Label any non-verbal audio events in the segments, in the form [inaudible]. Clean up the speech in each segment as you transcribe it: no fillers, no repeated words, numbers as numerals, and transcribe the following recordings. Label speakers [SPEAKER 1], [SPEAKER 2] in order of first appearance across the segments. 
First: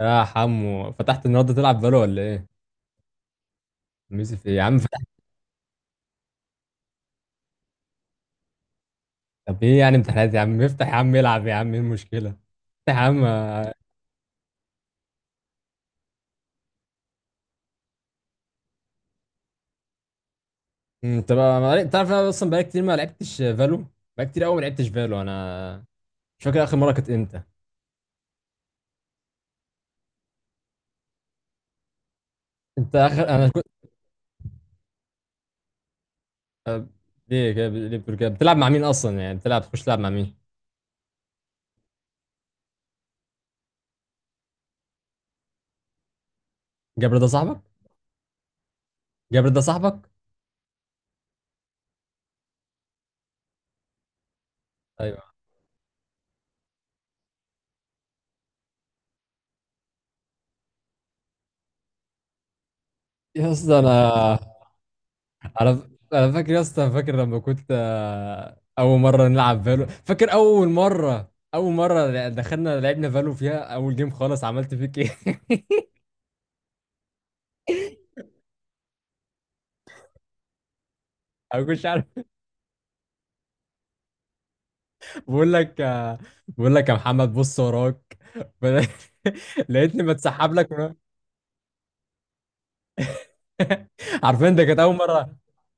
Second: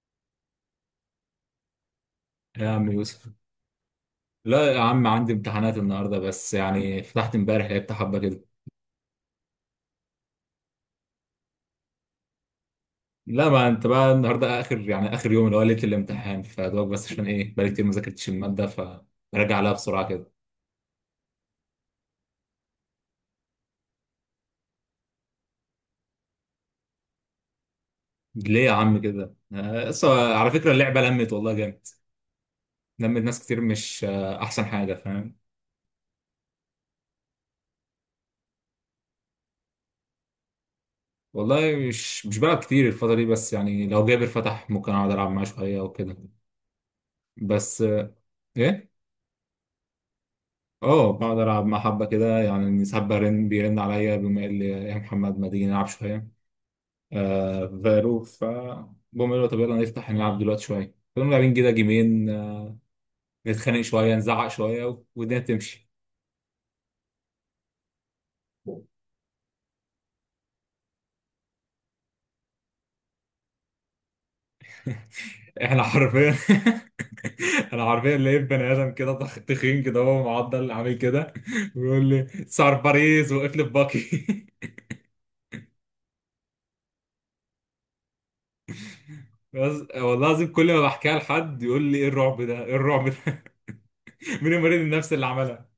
[SPEAKER 1] يا حمو فتحت النهارده تلعب بالو ولا ايه؟
[SPEAKER 2] يا عم يوسف.
[SPEAKER 1] ميسي في إيه؟ يا
[SPEAKER 2] لا
[SPEAKER 1] عم
[SPEAKER 2] يا
[SPEAKER 1] فتح.
[SPEAKER 2] عم عندي امتحانات النهارده، بس يعني فتحت امبارح لعبت حبه كده.
[SPEAKER 1] طب ايه يعني امتحانات، يا عم افتح، يا عم العب، يا عم ايه المشكله؟ افتح يا عم
[SPEAKER 2] لا، ما
[SPEAKER 1] آه.
[SPEAKER 2] انت بقى النهارده اخر يعني اخر يوم اللي هو ليله الامتحان فدوك، بس عشان ايه؟ بقالي كتير ما ذاكرتش الماده، فراجع عليها بسرعه كده.
[SPEAKER 1] طب تعرف انا اصلا بقالي كتير ما لعبتش فالو. بقالي كتير قوي ما لعبتش فالو انا. مش فاكر اخر مره كانت امتى.
[SPEAKER 2] ليه يا عم كده؟ أصل على فكره اللعبه لمت والله جامد.
[SPEAKER 1] انت
[SPEAKER 2] لمت
[SPEAKER 1] اخر
[SPEAKER 2] ناس
[SPEAKER 1] انا
[SPEAKER 2] كتير،
[SPEAKER 1] كنت
[SPEAKER 2] مش آه، احسن حاجه فاهم.
[SPEAKER 1] آه، ليه كده؟ ليه بتقول كده؟ بتلعب مع مين اصلا؟ يعني بتلعب تخش تلعب مع مين؟
[SPEAKER 2] والله مش بلعب كتير الفتره دي، بس يعني لو جابر فتح ممكن اقعد العب معاه شويه وكده.
[SPEAKER 1] جابر ده صاحبك؟
[SPEAKER 2] بس ايه.
[SPEAKER 1] جابر ده صاحبك؟
[SPEAKER 2] اه، بقعد العب مع حبه كده يعني، ساعات برن، بيرن عليا بيقوم قايل لي يا
[SPEAKER 1] ايوه
[SPEAKER 2] محمد ما تيجي نلعب شويه في فالو، بقوم قايل له طب يلا نفتح نلعب دلوقتي شويه، فنقوم لاعبين كده جيمين،
[SPEAKER 1] يا اسطى
[SPEAKER 2] نتخانق شويه
[SPEAKER 1] انا.
[SPEAKER 2] نزعق شويه والدنيا
[SPEAKER 1] على
[SPEAKER 2] تمشي.
[SPEAKER 1] انا فاكر يا اسطى، فاكر لما كنت
[SPEAKER 2] [laughs]
[SPEAKER 1] اول مره نلعب فالو؟ فاكر اول مره دخلنا لعبنا فالو فيها اول جيم خالص، عملت فيك ايه؟
[SPEAKER 2] احنا
[SPEAKER 1] [laughs]
[SPEAKER 2] حرفيا، [laughs] انا حرفيا لقيت بني ادم كده تخين كده هو معضل عامل كده،
[SPEAKER 1] انا مش عارف.
[SPEAKER 2] ويقول لي سعر باريس وقف لي باكي. [laughs]
[SPEAKER 1] بقول لك بقول لك يا محمد بص وراك [laughs] بدأ-
[SPEAKER 2] بس
[SPEAKER 1] لقيتني
[SPEAKER 2] والله
[SPEAKER 1] بتسحب
[SPEAKER 2] العظيم
[SPEAKER 1] لك
[SPEAKER 2] كل ما بحكيها لحد يقول لي ايه الرعب ده، ايه الرعب ده؟
[SPEAKER 1] [laughs]
[SPEAKER 2] [laughs] مين
[SPEAKER 1] عارفين، ده كانت
[SPEAKER 2] المريض
[SPEAKER 1] اول
[SPEAKER 2] النفسي اللي
[SPEAKER 1] مره.
[SPEAKER 2] عملها؟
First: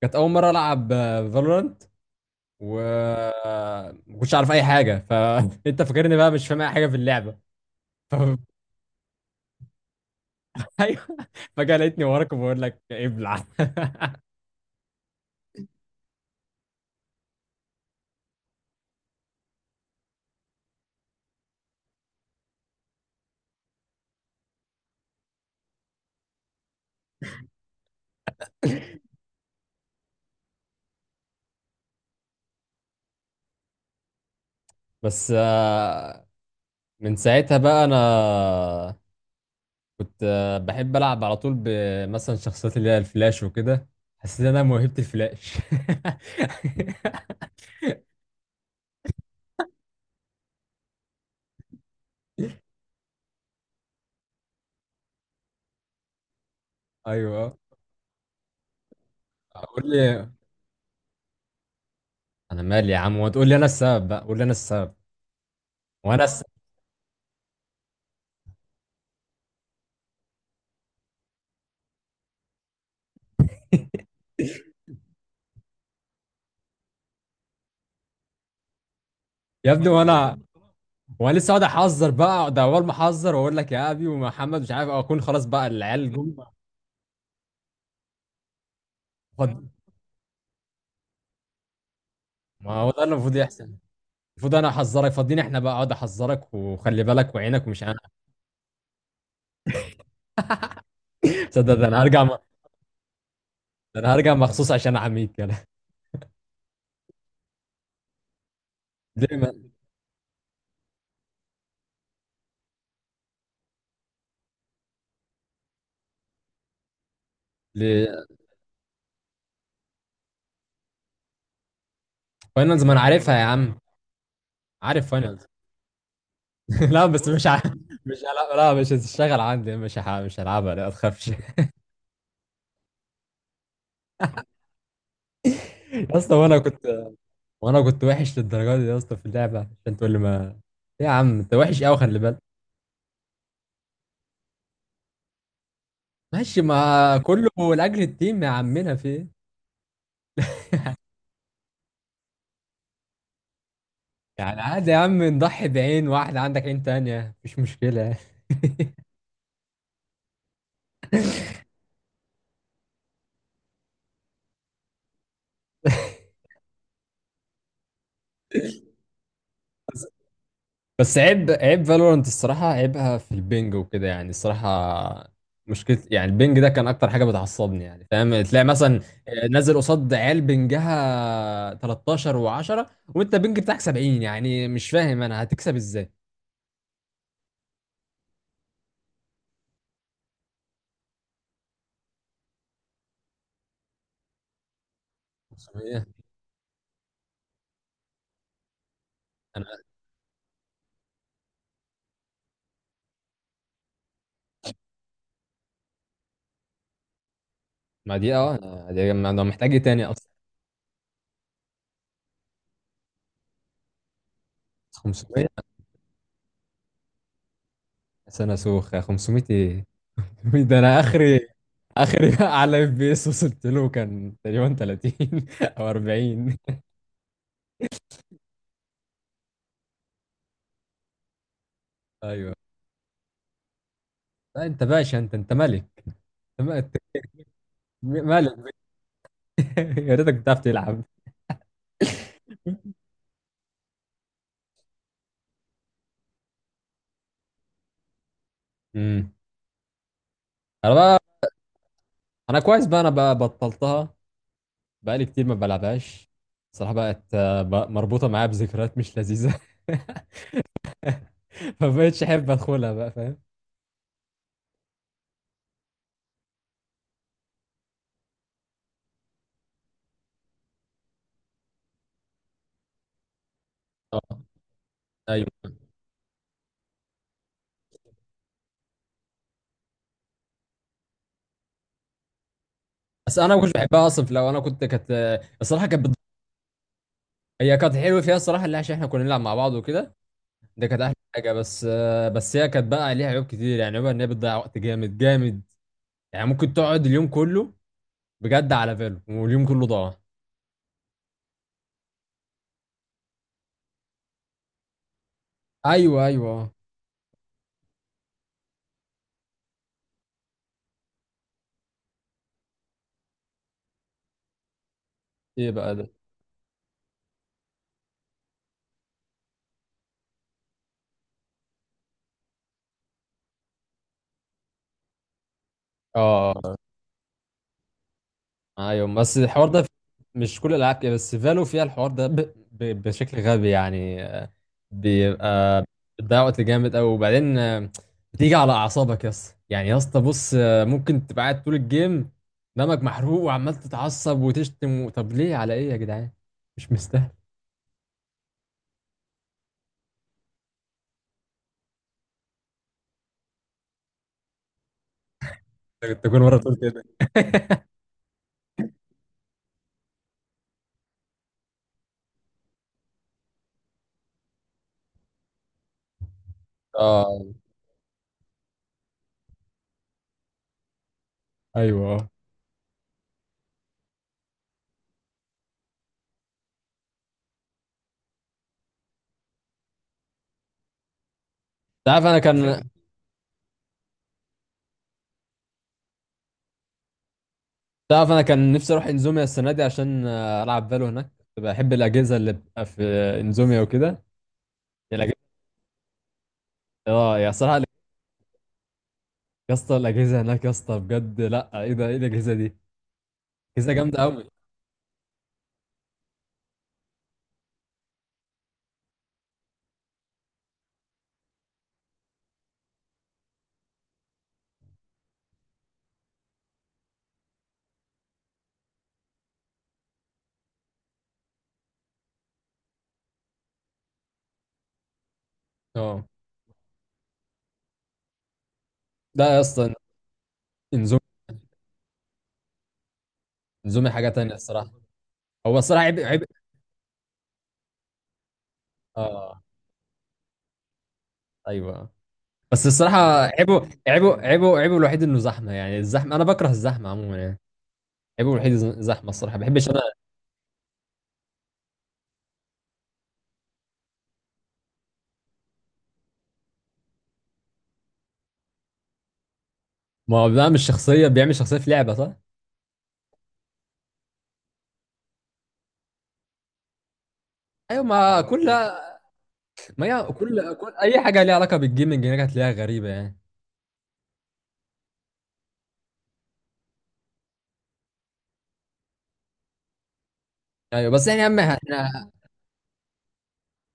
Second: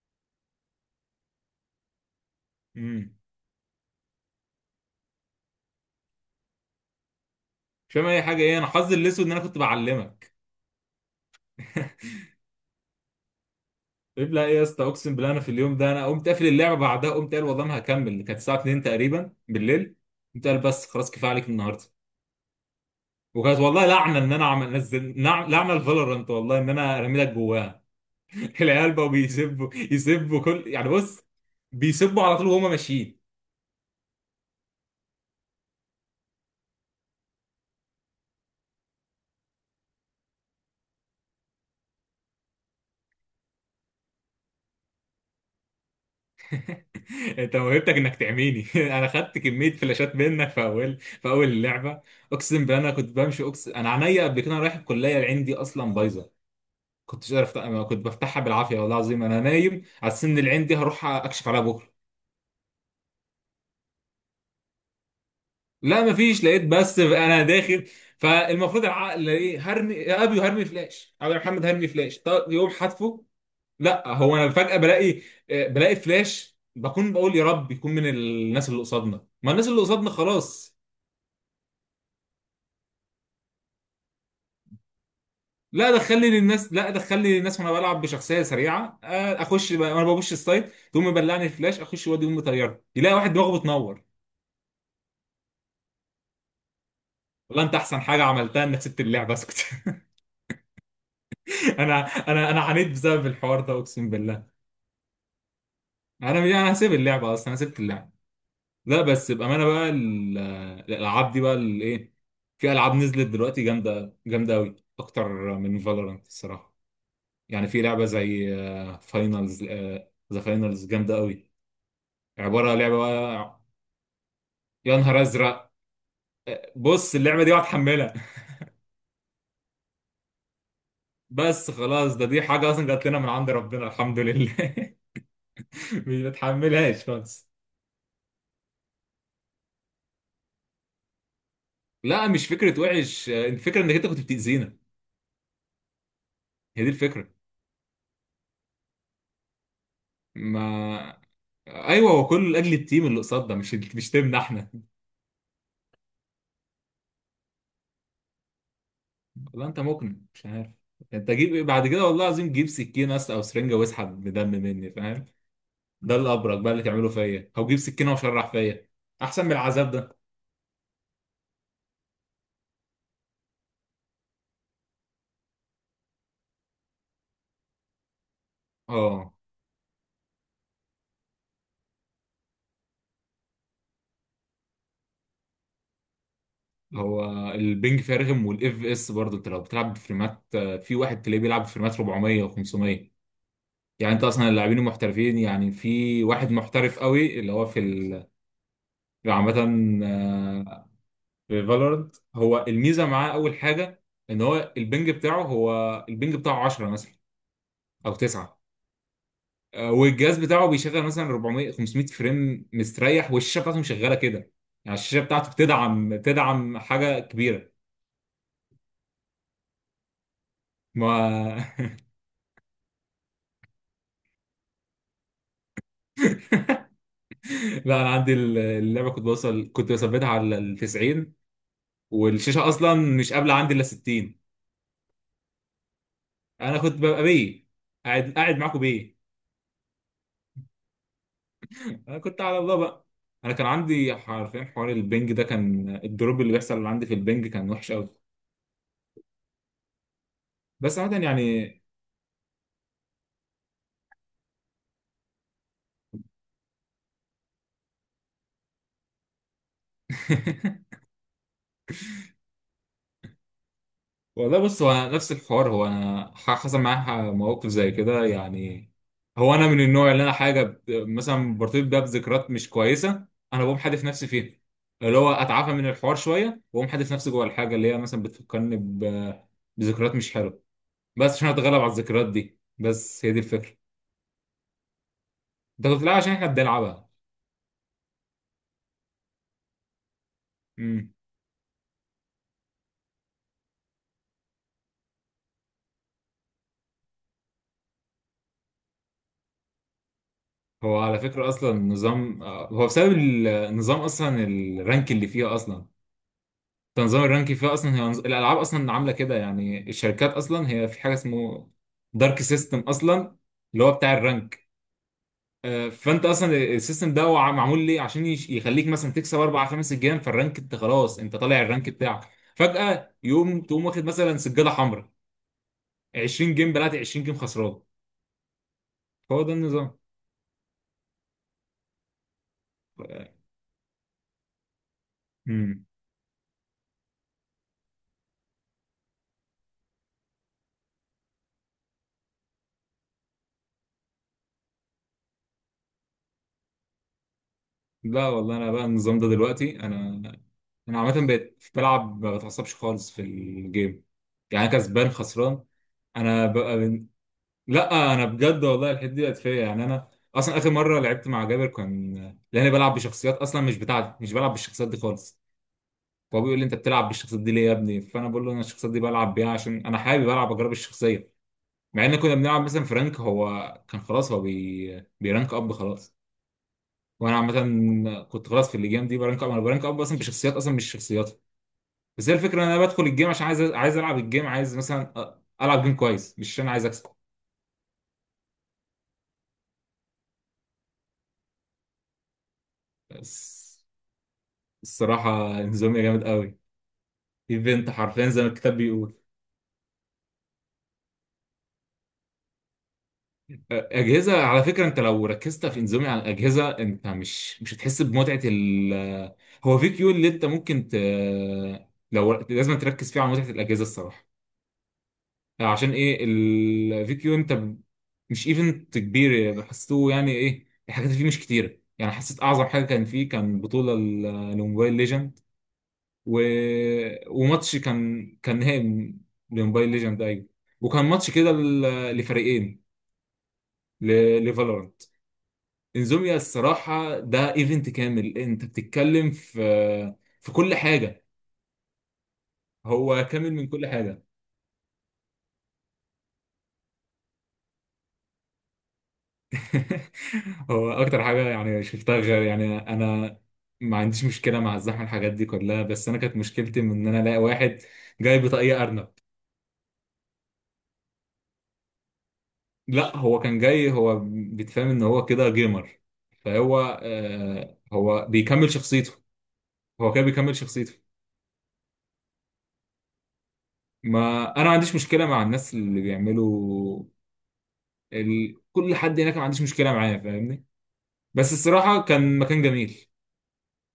[SPEAKER 1] كانت اول مره العب فالورانت، و
[SPEAKER 2] امم
[SPEAKER 1] ما كنتش عارف اي حاجه، فانت [laughs] فاكرني بقى مش فاهم اي حاجه في اللعبه.
[SPEAKER 2] مش فاهم
[SPEAKER 1] ف...
[SPEAKER 2] اي
[SPEAKER 1] [laughs]
[SPEAKER 2] حاجه. ايه، انا حظي الاسود ان انا كنت بعلمك.
[SPEAKER 1] ايوه، فجاه لقيتني وراك وبقول لك إيه، ابلع. [laughs]
[SPEAKER 2] طيب، لا ايه يا اسطى، اقسم بالله انا في اليوم ده انا قمت قافل اللعبه، بعدها قمت قال والله ما هكمل، كانت الساعه 2 تقريبا بالليل. قمت قال بس خلاص كفايه عليك النهارده. وكانت والله لعنه، ان انا عمل نزل لعنه الفالورانت والله، ان انا رميلك جواها. [laughs] العيال بقوا يسبوا كل يعني بص، بيسبوا على طول وهما ماشيين.
[SPEAKER 1] بس من ساعتها بقى انا كنت بحب العب على طول بمثلا شخصيات اللي هي الفلاش وكده. حسيت ان انا موهبة الفلاش. [laughs]
[SPEAKER 2] [laughs] انت موهبتك انك تعميني. [laughs] انا خدت كميه فلاشات منك في اول اللعبه، اقسم بالله انا كنت بمشي اقسم، انا عينيا قبل كده، أنا رايح الكليه عندي اصلا بايظه، كنتش
[SPEAKER 1] ايوه
[SPEAKER 2] عارف، انا كنت بفتحها بالعافيه، والله العظيم انا نايم
[SPEAKER 1] قول
[SPEAKER 2] على
[SPEAKER 1] لي.
[SPEAKER 2] السن العين دي، هروح اكشف عليها بكره.
[SPEAKER 1] انا مالي يا عم؟ وتقول لي انا السبب بقى؟ قول لي انا السبب.
[SPEAKER 2] لا
[SPEAKER 1] وانا الس...
[SPEAKER 2] مفيش، لقيت بس انا داخل، فالمفروض العقل ايه؟ هرمي يا ابي، هرمي فلاش، ابي يا محمد هرمي فلاش، طب يقوم حذفه. لا، هو انا فجاه بلاقي، بلاقي فلاش، بكون بقول يا رب يكون من الناس اللي قصادنا، ما الناس
[SPEAKER 1] يا
[SPEAKER 2] اللي
[SPEAKER 1] ابني،
[SPEAKER 2] قصادنا
[SPEAKER 1] وانا
[SPEAKER 2] خلاص.
[SPEAKER 1] وانا لسه اقعد احذر بقى، اقعد اول ما احذر واقول لك يا ابي ومحمد، مش عارف اكون خلاص بقى
[SPEAKER 2] لا،
[SPEAKER 1] العيال
[SPEAKER 2] دخلني
[SPEAKER 1] جم.
[SPEAKER 2] للناس، لا دخلني للناس وانا بلعب بشخصيه سريعه،
[SPEAKER 1] فض-
[SPEAKER 2] وانا ببش السايت تقوم مبلعني الفلاش، اخش وادي يقوم
[SPEAKER 1] ما
[SPEAKER 2] مطيرني،
[SPEAKER 1] هو ده اللي
[SPEAKER 2] يلاقي واحد
[SPEAKER 1] المفروض
[SPEAKER 2] دماغه
[SPEAKER 1] يحصل.
[SPEAKER 2] بتنور.
[SPEAKER 1] المفروض انا احذرك، فاضيين احنا بقى اقعد احذرك وخلي بالك
[SPEAKER 2] والله
[SPEAKER 1] وعينك،
[SPEAKER 2] انت
[SPEAKER 1] ومش انا.
[SPEAKER 2] احسن حاجه عملتها انك سبت اللعبه، اسكت.
[SPEAKER 1] [laughs] تصدق
[SPEAKER 2] [laughs]
[SPEAKER 1] ده
[SPEAKER 2] انا
[SPEAKER 1] انا هرجع.
[SPEAKER 2] انا عانيت بسبب الحوار ده اقسم
[SPEAKER 1] انا هرجع
[SPEAKER 2] بالله.
[SPEAKER 1] مخصوص عشان احميك، يلا.
[SPEAKER 2] انا يعني انا هسيب اللعبه اصلا، انا سبت اللعبه. لا بس
[SPEAKER 1] ليه ما
[SPEAKER 2] بامانه بقى، الالعاب دي بقى الايه، في العاب نزلت دلوقتي جامده جامده قوي، اكتر من فالورانت الصراحه. يعني في لعبه
[SPEAKER 1] ليه؟
[SPEAKER 2] زي فاينلز، ذا فاينلز جامده قوي، عباره
[SPEAKER 1] فاينلز ما
[SPEAKER 2] لعبه
[SPEAKER 1] انا عارفها يا
[SPEAKER 2] بقى.
[SPEAKER 1] عم،
[SPEAKER 2] يا
[SPEAKER 1] عارف
[SPEAKER 2] نهار
[SPEAKER 1] فاينلز.
[SPEAKER 2] ازرق،
[SPEAKER 1] [laughs] لا
[SPEAKER 2] بص
[SPEAKER 1] بس
[SPEAKER 2] اللعبه دي هتحملها.
[SPEAKER 1] مش
[SPEAKER 2] [laughs]
[SPEAKER 1] هلعب. لا مش هتشتغل عندي. مش هلعبها لا ما تخافش. [laughs] يا
[SPEAKER 2] بس خلاص، دي حاجه اصلا جات لنا من عند ربنا الحمد لله. [laughs] مش
[SPEAKER 1] اسطى، وانا كنت.
[SPEAKER 2] بتحملهاش خالص.
[SPEAKER 1] وانا كنت وحش للدرجه دي يا اسطى في اللعبه عشان تقول لي ما؟ إيه يا عم، انت وحش قوي خلي
[SPEAKER 2] لا،
[SPEAKER 1] بالك.
[SPEAKER 2] مش فكرة وحش، الفكرة انك انت كنت بتأذينا،
[SPEAKER 1] ماشي ما
[SPEAKER 2] هي دي الفكرة.
[SPEAKER 1] كله لاجل التيم، يا عمنا في ايه؟
[SPEAKER 2] ما آه، ايوه، هو كله لاجل التيم اللي قصادنا، مش تيمنا
[SPEAKER 1] يعني
[SPEAKER 2] احنا.
[SPEAKER 1] عادي يا عم نضحي بعين واحد، عندك عين تانية، مفيش مشكله.
[SPEAKER 2] والله انت مقنع، مش عارف انت جيب ايه بعد كده. والله العظيم جيب سكينة، او سرنجة واسحب بدم مني فاهم، ده الابرك بقى اللي تعمله فيا، او جيب سكينة وشرح
[SPEAKER 1] [laughs]
[SPEAKER 2] فيا، احسن من العذاب ده.
[SPEAKER 1] بس عيب، عيب فالورانت الصراحة عيبها في البنج وكده يعني الصراحة. مشكلة يعني البنج ده كان أكتر حاجة بتعصبني، يعني فاهم؟ تلاقي مثلا
[SPEAKER 2] اه،
[SPEAKER 1] نازل قصاد عيال بنجها 13 و10، وأنت بنج بتاعك 70، يعني مش فاهم أنا هتكسب إزاي.
[SPEAKER 2] هو البنج فيها رخم والاف اس برضه، انت لو بتلعب بفريمات، في واحد تلاقيه بيلعب بفريمات 400 و500. يعني انت اصلا اللاعبين المحترفين، يعني
[SPEAKER 1] 500
[SPEAKER 2] في واحد محترف قوي اللي هو في، يعني عامة،
[SPEAKER 1] أنا؟
[SPEAKER 2] آه، في فالورنت هو الميزة معاه أول حاجة، إن هو البنج بتاعه 10 مثلا أو
[SPEAKER 1] ما دي أه،
[SPEAKER 2] 9.
[SPEAKER 1] أنا دي ما أنا محتاج إيه تاني أصلا؟
[SPEAKER 2] والجهاز بتاعه بيشغل مثلا 400 500 فريم مستريح، والشاشة بتاعته مشغلة كده، يعني الشاشة
[SPEAKER 1] 500
[SPEAKER 2] بتاعته بتدعم حاجة كبيرة.
[SPEAKER 1] سنة سوخة، 500 إيه؟ [laughs] ده أنا آخري.
[SPEAKER 2] ما،
[SPEAKER 1] آخري [laughs] على FPS وصلت له كان تقريبا 30 أو 40.
[SPEAKER 2] [laughs] لا أنا عندي اللعبة، كنت بثبتها على ال 90،
[SPEAKER 1] أيوه
[SPEAKER 2] والشاشة أصلا مش قابلة عندي إلا 60.
[SPEAKER 1] لا انت باشا، انت انت ملك.
[SPEAKER 2] أنا كنت
[SPEAKER 1] انت
[SPEAKER 2] ببقى بيه، قاعد قاعد
[SPEAKER 1] ملك.
[SPEAKER 2] معاكم بيه.
[SPEAKER 1] [laughs] يا ريتك بتعرف تلعب.
[SPEAKER 2] انا كنت على الله بقى، انا كان عندي حرفيا حوار البنج ده، كان الدروب اللي بيحصل اللي عندي في البنج كان وحش قوي،
[SPEAKER 1] امم، انا
[SPEAKER 2] بس عامه
[SPEAKER 1] بقى.
[SPEAKER 2] يعني.
[SPEAKER 1] انا كويس بقى، انا بقى بطلتها. بقالي كتير ما بلعبهاش. صراحة بقت بقى مربوطة معايا بذكريات مش لذيذة.
[SPEAKER 2] [laughs]
[SPEAKER 1] [laughs] فبقتش احب ادخلها بقى، فاهم؟
[SPEAKER 2] والله بص، هو نفس الحوار، هو انا حصل معايا مواقف زي كده يعني، هو انا من النوع اللي انا حاجه مثلا برتبط بيها بذكريات مش كويسه، انا بقوم حادف نفسي
[SPEAKER 1] اه
[SPEAKER 2] فيها، اللي هو
[SPEAKER 1] ايوه.
[SPEAKER 2] اتعافى من الحوار شويه واقوم حادف نفسي جوه الحاجه اللي هي مثلا بذكريات مش حلوه، بس عشان اتغلب على الذكريات دي، بس هي
[SPEAKER 1] بس
[SPEAKER 2] دي
[SPEAKER 1] انا ما كنتش
[SPEAKER 2] الفكره.
[SPEAKER 1] بحبها اصلا. لو انا كنت كانت الصراحة
[SPEAKER 2] ده كنت،
[SPEAKER 1] كانت
[SPEAKER 2] لا عشان احنا بنلعبها.
[SPEAKER 1] هي كانت حلوة فيها الصراحة، اللي عشان احنا كنا نلعب مع بعض وكده. ده كانت احلى حاجة، بس بس هي كانت بقى ليها عيوب كتير يعني. عيوبها ان هي بتضيع وقت جامد جامد. يعني ممكن تقعد اليوم كله بجد على فيلو، واليوم كله ضاع.
[SPEAKER 2] هو على فكرة أصلا نظام، هو بسبب النظام أصلا، الرانك اللي فيها أصلا،
[SPEAKER 1] ايوه ايوه آه.
[SPEAKER 2] تنظيم الرانك فيها أصلا، هي الألعاب أصلا عاملة كده يعني، الشركات أصلا هي في حاجة اسمه دارك سيستم أصلا، اللي هو بتاع الرانك.
[SPEAKER 1] ايه بقى ده؟
[SPEAKER 2] فأنت أصلا السيستم ده هو معمول ليه عشان يخليك مثلا تكسب أربع خمس جيم، فالرانك أنت خلاص أنت طالع الرانك بتاعك، فجأة تقوم واخد مثلا سجادة حمراء، 20 جيم
[SPEAKER 1] اه
[SPEAKER 2] بلعت، 20 جيم خسران.
[SPEAKER 1] ايوه. بس
[SPEAKER 2] هو ده
[SPEAKER 1] الحوار ده مش كل الالعاب كده، بس فالو فيها الحوار ده
[SPEAKER 2] النظام.
[SPEAKER 1] بشكل غبي يعني بيبقى بتضيع وقت جامد قوي، وبعدين بتيجي على اعصابك يا اسطى. يعني يا اسطى بص ممكن تبقى قاعد طول الجيم دمك محروق وعمال تتعصب وتشتم طب ليه؟ على ايه يا جدعان؟ مش مستاهل.
[SPEAKER 2] لا والله انا بقى النظام ده دلوقتي، انا انا عامه بقيت بلعب ما بتعصبش خالص في الجيم، يعني كسبان خسران،
[SPEAKER 1] انت كنت كل
[SPEAKER 2] انا
[SPEAKER 1] مره بتقول
[SPEAKER 2] بقى
[SPEAKER 1] كده.
[SPEAKER 2] من... لا انا بجد والله الحته دي بقت فيا، يعني انا اصلا اخر مره لعبت مع جابر كان، لاني بلعب بشخصيات اصلا مش بتاعتي، مش بلعب بالشخصيات دي خالص، فهو بيقول لي انت بتلعب
[SPEAKER 1] اه
[SPEAKER 2] بالشخصيات دي ليه يا ابني، فانا بقول له انا الشخصيات دي بلعب بيها عشان انا حابب العب اجرب الشخصيه، مع
[SPEAKER 1] ايوه
[SPEAKER 2] ان
[SPEAKER 1] انت.
[SPEAKER 2] كنا بنلعب مثلا فرانك، هو كان خلاص هو بيرانك اب خلاص، وانا عامه كنت خلاص في الجيم دي برانك اب، انا برانك اب اصلا بشخصيات اصلا مش شخصياتها،
[SPEAKER 1] عارف
[SPEAKER 2] بس هي
[SPEAKER 1] انا
[SPEAKER 2] الفكره ان
[SPEAKER 1] كان.
[SPEAKER 2] انا بدخل الجيم عشان عايز، العب الجيم، عايز مثلا العب جيم كويس، مش عشان عايز اكسب.
[SPEAKER 1] تعرف انا كان نفسي اروح انزوميا السنه دي عشان العب فالو هناك. كنت بحب الاجهزه اللي بتبقى في
[SPEAKER 2] بس
[SPEAKER 1] انزوميا وكده. الاجهزه،
[SPEAKER 2] الصراحه انزوميا جامد قوي،
[SPEAKER 1] اه يا صراحه.
[SPEAKER 2] ايفنت حرفيا زي ما الكتاب بيقول.
[SPEAKER 1] يا اسطى الاجهزه هناك يا اسطى بجد، لا ايه ده؟ ايه الاجهزه دي؟ اجهزه جامده
[SPEAKER 2] اجهزه
[SPEAKER 1] قوي.
[SPEAKER 2] على فكره، انت لو ركزت في انزوميا على الاجهزه انت مش هتحس بمتعه ال، هو في كيو اللي انت ممكن ت، لو لازم تركز فيه على متعه الاجهزه الصراحه. عشان ايه الفيديو انت مش ايفنت كبير يعني حسيته، يعني ايه الحاجات اللي فيه مش كتيره، يعني حسيت اعظم حاجه كان فيه كان بطوله لموبايل ليجند
[SPEAKER 1] اه
[SPEAKER 2] و... وماتش كان نهائي
[SPEAKER 1] لا يا
[SPEAKER 2] لموبايل
[SPEAKER 1] اسطى،
[SPEAKER 2] ليجند ايوه، وكان ماتش
[SPEAKER 1] انزوميا.
[SPEAKER 2] كده لفريقين ل...
[SPEAKER 1] انزوميا حاجه تانية الصراحه.
[SPEAKER 2] لفالورانت.
[SPEAKER 1] هو الصراحه عيب،
[SPEAKER 2] انزوميا
[SPEAKER 1] عيب.
[SPEAKER 2] الصراحه ده ايفنت كامل، انت بتتكلم في
[SPEAKER 1] اه
[SPEAKER 2] في كل حاجه،
[SPEAKER 1] ايوه بس الصراحه
[SPEAKER 2] هو كامل من كل
[SPEAKER 1] عيبه
[SPEAKER 2] حاجه.
[SPEAKER 1] عيبه عيبه عيبه الوحيد انه زحمه يعني. الزحمه انا بكره الزحمه عموما يعني. عيبه الوحيد زحمه الصراحه، ما بحبش انا.
[SPEAKER 2] [laughs] هو اكتر حاجه يعني شفتها غير، يعني انا ما عنديش مشكله مع الزحمه الحاجات دي كلها، بس انا كانت مشكلتي من ان انا الاقي واحد جاي بطاقيه ارنب.
[SPEAKER 1] ما هو بيعمل شخصيه، بيعمل شخصيه في لعبه، صح؟
[SPEAKER 2] لا هو كان جاي هو بيتفهم ان هو كده جيمر، فهو آه
[SPEAKER 1] ايوه
[SPEAKER 2] هو
[SPEAKER 1] ما
[SPEAKER 2] بيكمل
[SPEAKER 1] كلها،
[SPEAKER 2] شخصيته،
[SPEAKER 1] ما
[SPEAKER 2] هو
[SPEAKER 1] هي
[SPEAKER 2] كده بيكمل
[SPEAKER 1] كل كل
[SPEAKER 2] شخصيته،
[SPEAKER 1] اي حاجه ليها علاقه بالجيمنج هناك هتلاقيها غريبه يعني.
[SPEAKER 2] ما انا ما عنديش مشكله مع الناس اللي بيعملوا كل حد هناك ما عنديش مشكله معاه فاهمني،
[SPEAKER 1] ايوه بس احنا يا
[SPEAKER 2] بس
[SPEAKER 1] عم
[SPEAKER 2] الصراحه
[SPEAKER 1] احنا،
[SPEAKER 2] كان مكان جميل.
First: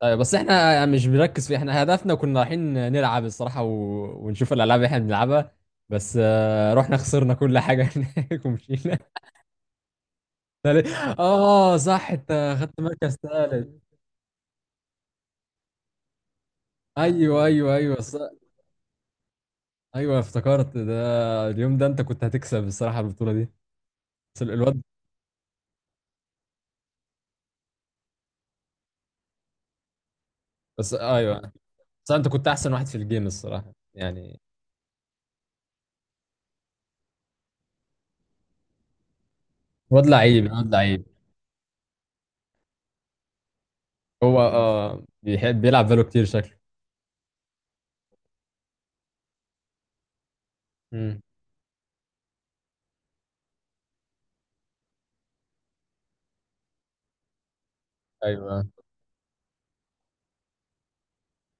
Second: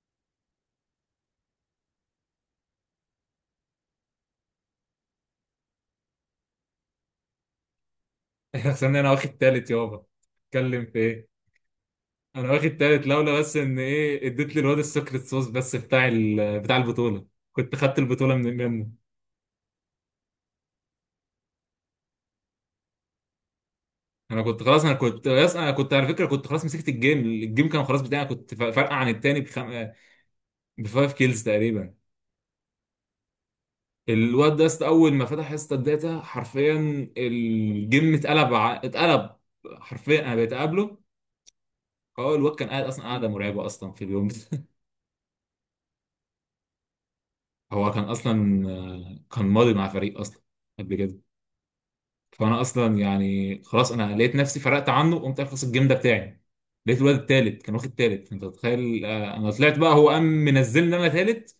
[SPEAKER 1] ايوه بس احنا مش بنركز في، احنا هدفنا كنا رايحين نلعب الصراحه ونشوف الالعاب اللي احنا بنلعبها، بس رحنا خسرنا كل حاجه هناك [laughs]
[SPEAKER 2] [laughs]
[SPEAKER 1] ومشينا.
[SPEAKER 2] خسرني انا واخد تالت يابا، اتكلم في ايه؟
[SPEAKER 1] اه صح،
[SPEAKER 2] انا
[SPEAKER 1] انت
[SPEAKER 2] واخد
[SPEAKER 1] خدت
[SPEAKER 2] تالت،
[SPEAKER 1] مركز
[SPEAKER 2] لولا بس ان
[SPEAKER 1] ثالث.
[SPEAKER 2] ايه، اديت للواد السكريت صوص، بس بتاع بتاع البطوله،
[SPEAKER 1] ايوه
[SPEAKER 2] كنت
[SPEAKER 1] ايوه
[SPEAKER 2] خدت
[SPEAKER 1] ايوه ص...
[SPEAKER 2] البطوله منه.
[SPEAKER 1] ايوه افتكرت ده. اليوم ده انت كنت هتكسب الصراحه البطوله دي. بس الواد،
[SPEAKER 2] انا كنت على فكره، كنت خلاص مسكت الجيم، كان خلاص بتاعي، كنت فارقه عن التاني
[SPEAKER 1] بس
[SPEAKER 2] بفايف كيلز
[SPEAKER 1] ايوه،
[SPEAKER 2] تقريبا.
[SPEAKER 1] بس انت كنت احسن واحد في الجيم الصراحه يعني.
[SPEAKER 2] الواد ده اول ما فتح حصه الداتا حرفيا، الجيم اتقلب،
[SPEAKER 1] واد
[SPEAKER 2] حرفيا انا
[SPEAKER 1] لعيب،
[SPEAKER 2] بقيت
[SPEAKER 1] واد
[SPEAKER 2] اقابله،
[SPEAKER 1] لعيب.
[SPEAKER 2] هو الواد كان قاعد اصلا، قاعده مرعبه اصلا في اليوم
[SPEAKER 1] هو
[SPEAKER 2] ده. [laughs]
[SPEAKER 1] اه، بيحب بيلعب فالو كتير شكله.
[SPEAKER 2] هو كان اصلا، كان ماضي مع فريق اصلا قبل كده،
[SPEAKER 1] مم.
[SPEAKER 2] فانا اصلا يعني خلاص انا لقيت نفسي فرقت عنه، وقمت اخلص الجيم ده بتاعي، لقيت الواد التالت كان واخد تالت، فانت
[SPEAKER 1] ايوه
[SPEAKER 2] متخيل، انا طلعت بقى، هو قام منزلني انا تالت،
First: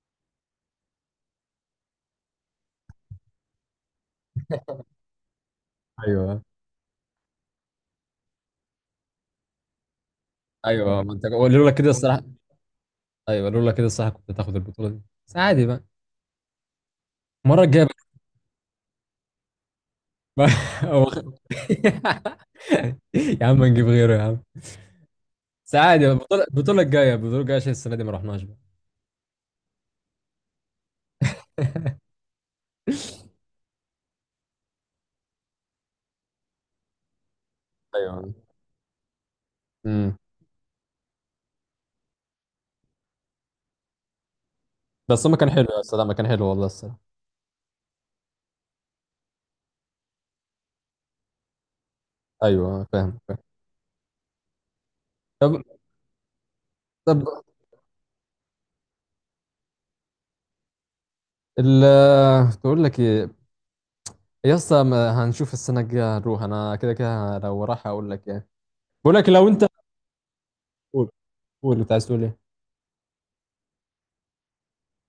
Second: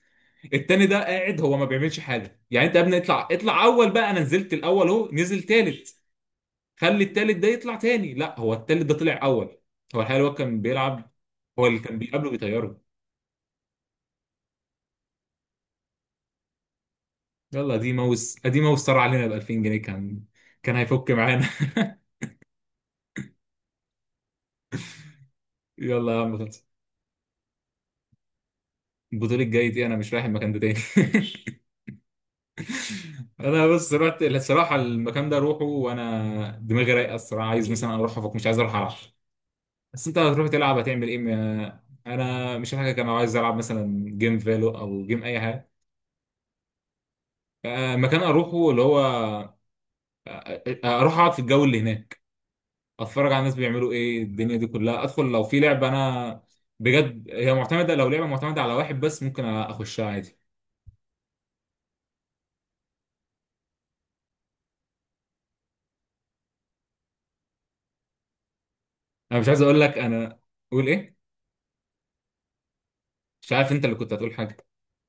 [SPEAKER 2] التاني ده قاعد هو ما بيعملش حاجه، يعني انت يا ابني اطلع، اطلع اول بقى، انا نزلت الاول، اهو نزل تالت،
[SPEAKER 1] ايوه
[SPEAKER 2] خلي التالت ده يطلع تاني، لا هو التالت ده طلع اول، هو الحقيقه الواد كان
[SPEAKER 1] ايوه
[SPEAKER 2] بيلعب،
[SPEAKER 1] ما انت هو
[SPEAKER 2] هو
[SPEAKER 1] لولا
[SPEAKER 2] اللي
[SPEAKER 1] كده
[SPEAKER 2] كان
[SPEAKER 1] الصراحه.
[SPEAKER 2] بيقابله بيطيره.
[SPEAKER 1] ايوه لولا كده الصراحه كنت هتاخد البطوله دي، بس عادي بقى، المره
[SPEAKER 2] يلا
[SPEAKER 1] الجايه.
[SPEAKER 2] دي ماوس، ادي ماوس طار علينا ب 2000 جنيه، كان
[SPEAKER 1] بقى
[SPEAKER 2] كان
[SPEAKER 1] [laughs] هو
[SPEAKER 2] هيفك
[SPEAKER 1] خ-
[SPEAKER 2] معانا. [laughs]
[SPEAKER 1] [laughs] يا عم نجيب غيره يا عم. بس عادي
[SPEAKER 2] يلا
[SPEAKER 1] بقى،
[SPEAKER 2] يا عم
[SPEAKER 1] البطوله
[SPEAKER 2] خلص،
[SPEAKER 1] البطوله الجايه البطوله الجايه عشان السنه دي ما رحناش بقى.
[SPEAKER 2] البطولة الجاي دي انا مش رايح المكان ده تاني. [laughs] انا بس رحت الصراحه المكان ده اروحه وانا دماغي رايقه الصراحه، عايز مثلا اروح
[SPEAKER 1] ايوه،
[SPEAKER 2] افك، مش عايز اروح العب. بس
[SPEAKER 1] امم.
[SPEAKER 2] انت هتروح تلعب هتعمل ايه؟ انا مش حاجه، كان عايز العب مثلا جيم فالو او جيم
[SPEAKER 1] بس هما
[SPEAKER 2] اي
[SPEAKER 1] كان حلو
[SPEAKER 2] حاجه،
[SPEAKER 1] يا استاذ، ما كان حلو والله الصراحه.
[SPEAKER 2] مكان اروحه اللي هو، اروح اقعد في الجو اللي هناك،
[SPEAKER 1] ايوه فاهم
[SPEAKER 2] اتفرج
[SPEAKER 1] فاهم.
[SPEAKER 2] على الناس بيعملوا ايه، الدنيا دي كلها، ادخل لو في
[SPEAKER 1] طب،
[SPEAKER 2] لعبه انا بجد
[SPEAKER 1] طب
[SPEAKER 2] هي معتمده، لو لعبه معتمده على واحد بس ممكن اخشها عادي.
[SPEAKER 1] ال بقول لك ايه، يا اسطى ما هنشوف السنه الجايه هنروح. انا كده كده لو راح اقول لك ايه، بقول لك
[SPEAKER 2] انا
[SPEAKER 1] لو
[SPEAKER 2] مش عايز
[SPEAKER 1] انت.
[SPEAKER 2] اقول لك، انا اقول
[SPEAKER 1] قول.
[SPEAKER 2] ايه؟
[SPEAKER 1] قول اللي عايز تقول ايه.
[SPEAKER 2] مش عارف، انت اللي كنت هتقول حاجه.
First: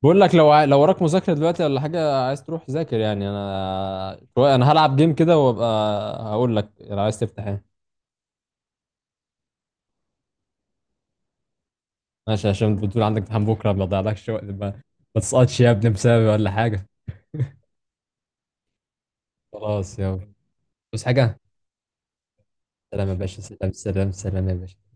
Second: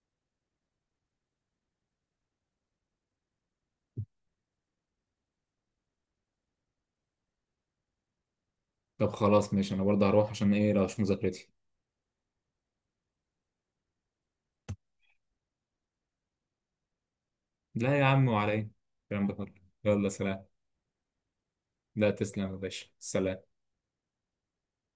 [SPEAKER 1] بقول لك لو لو وراك مذاكره دلوقتي ولا حاجه عايز تروح ذاكر يعني، انا انا هلعب جيم كده وابقى هقول لك لو عايز تفتح ايه.
[SPEAKER 2] طب خلاص ماشي، انا برضه هروح عشان ايه لو مش مذاكرتي.
[SPEAKER 1] ماشي، عشان بتقول عندك امتحان بكره، ما تضيعلكش وقت، ما ما تسقطش يا ابني بسببي ولا حاجه.
[SPEAKER 2] لا يا عم، وعلى ايه الكلام ده كله؟
[SPEAKER 1] خلاص
[SPEAKER 2] يلا
[SPEAKER 1] يلا.
[SPEAKER 2] سلام.
[SPEAKER 1] بس حاجه.
[SPEAKER 2] لا تسلم يا باشا،
[SPEAKER 1] سلام يا باشا،
[SPEAKER 2] سلام.
[SPEAKER 1] سلام سلام سلام يا باشا.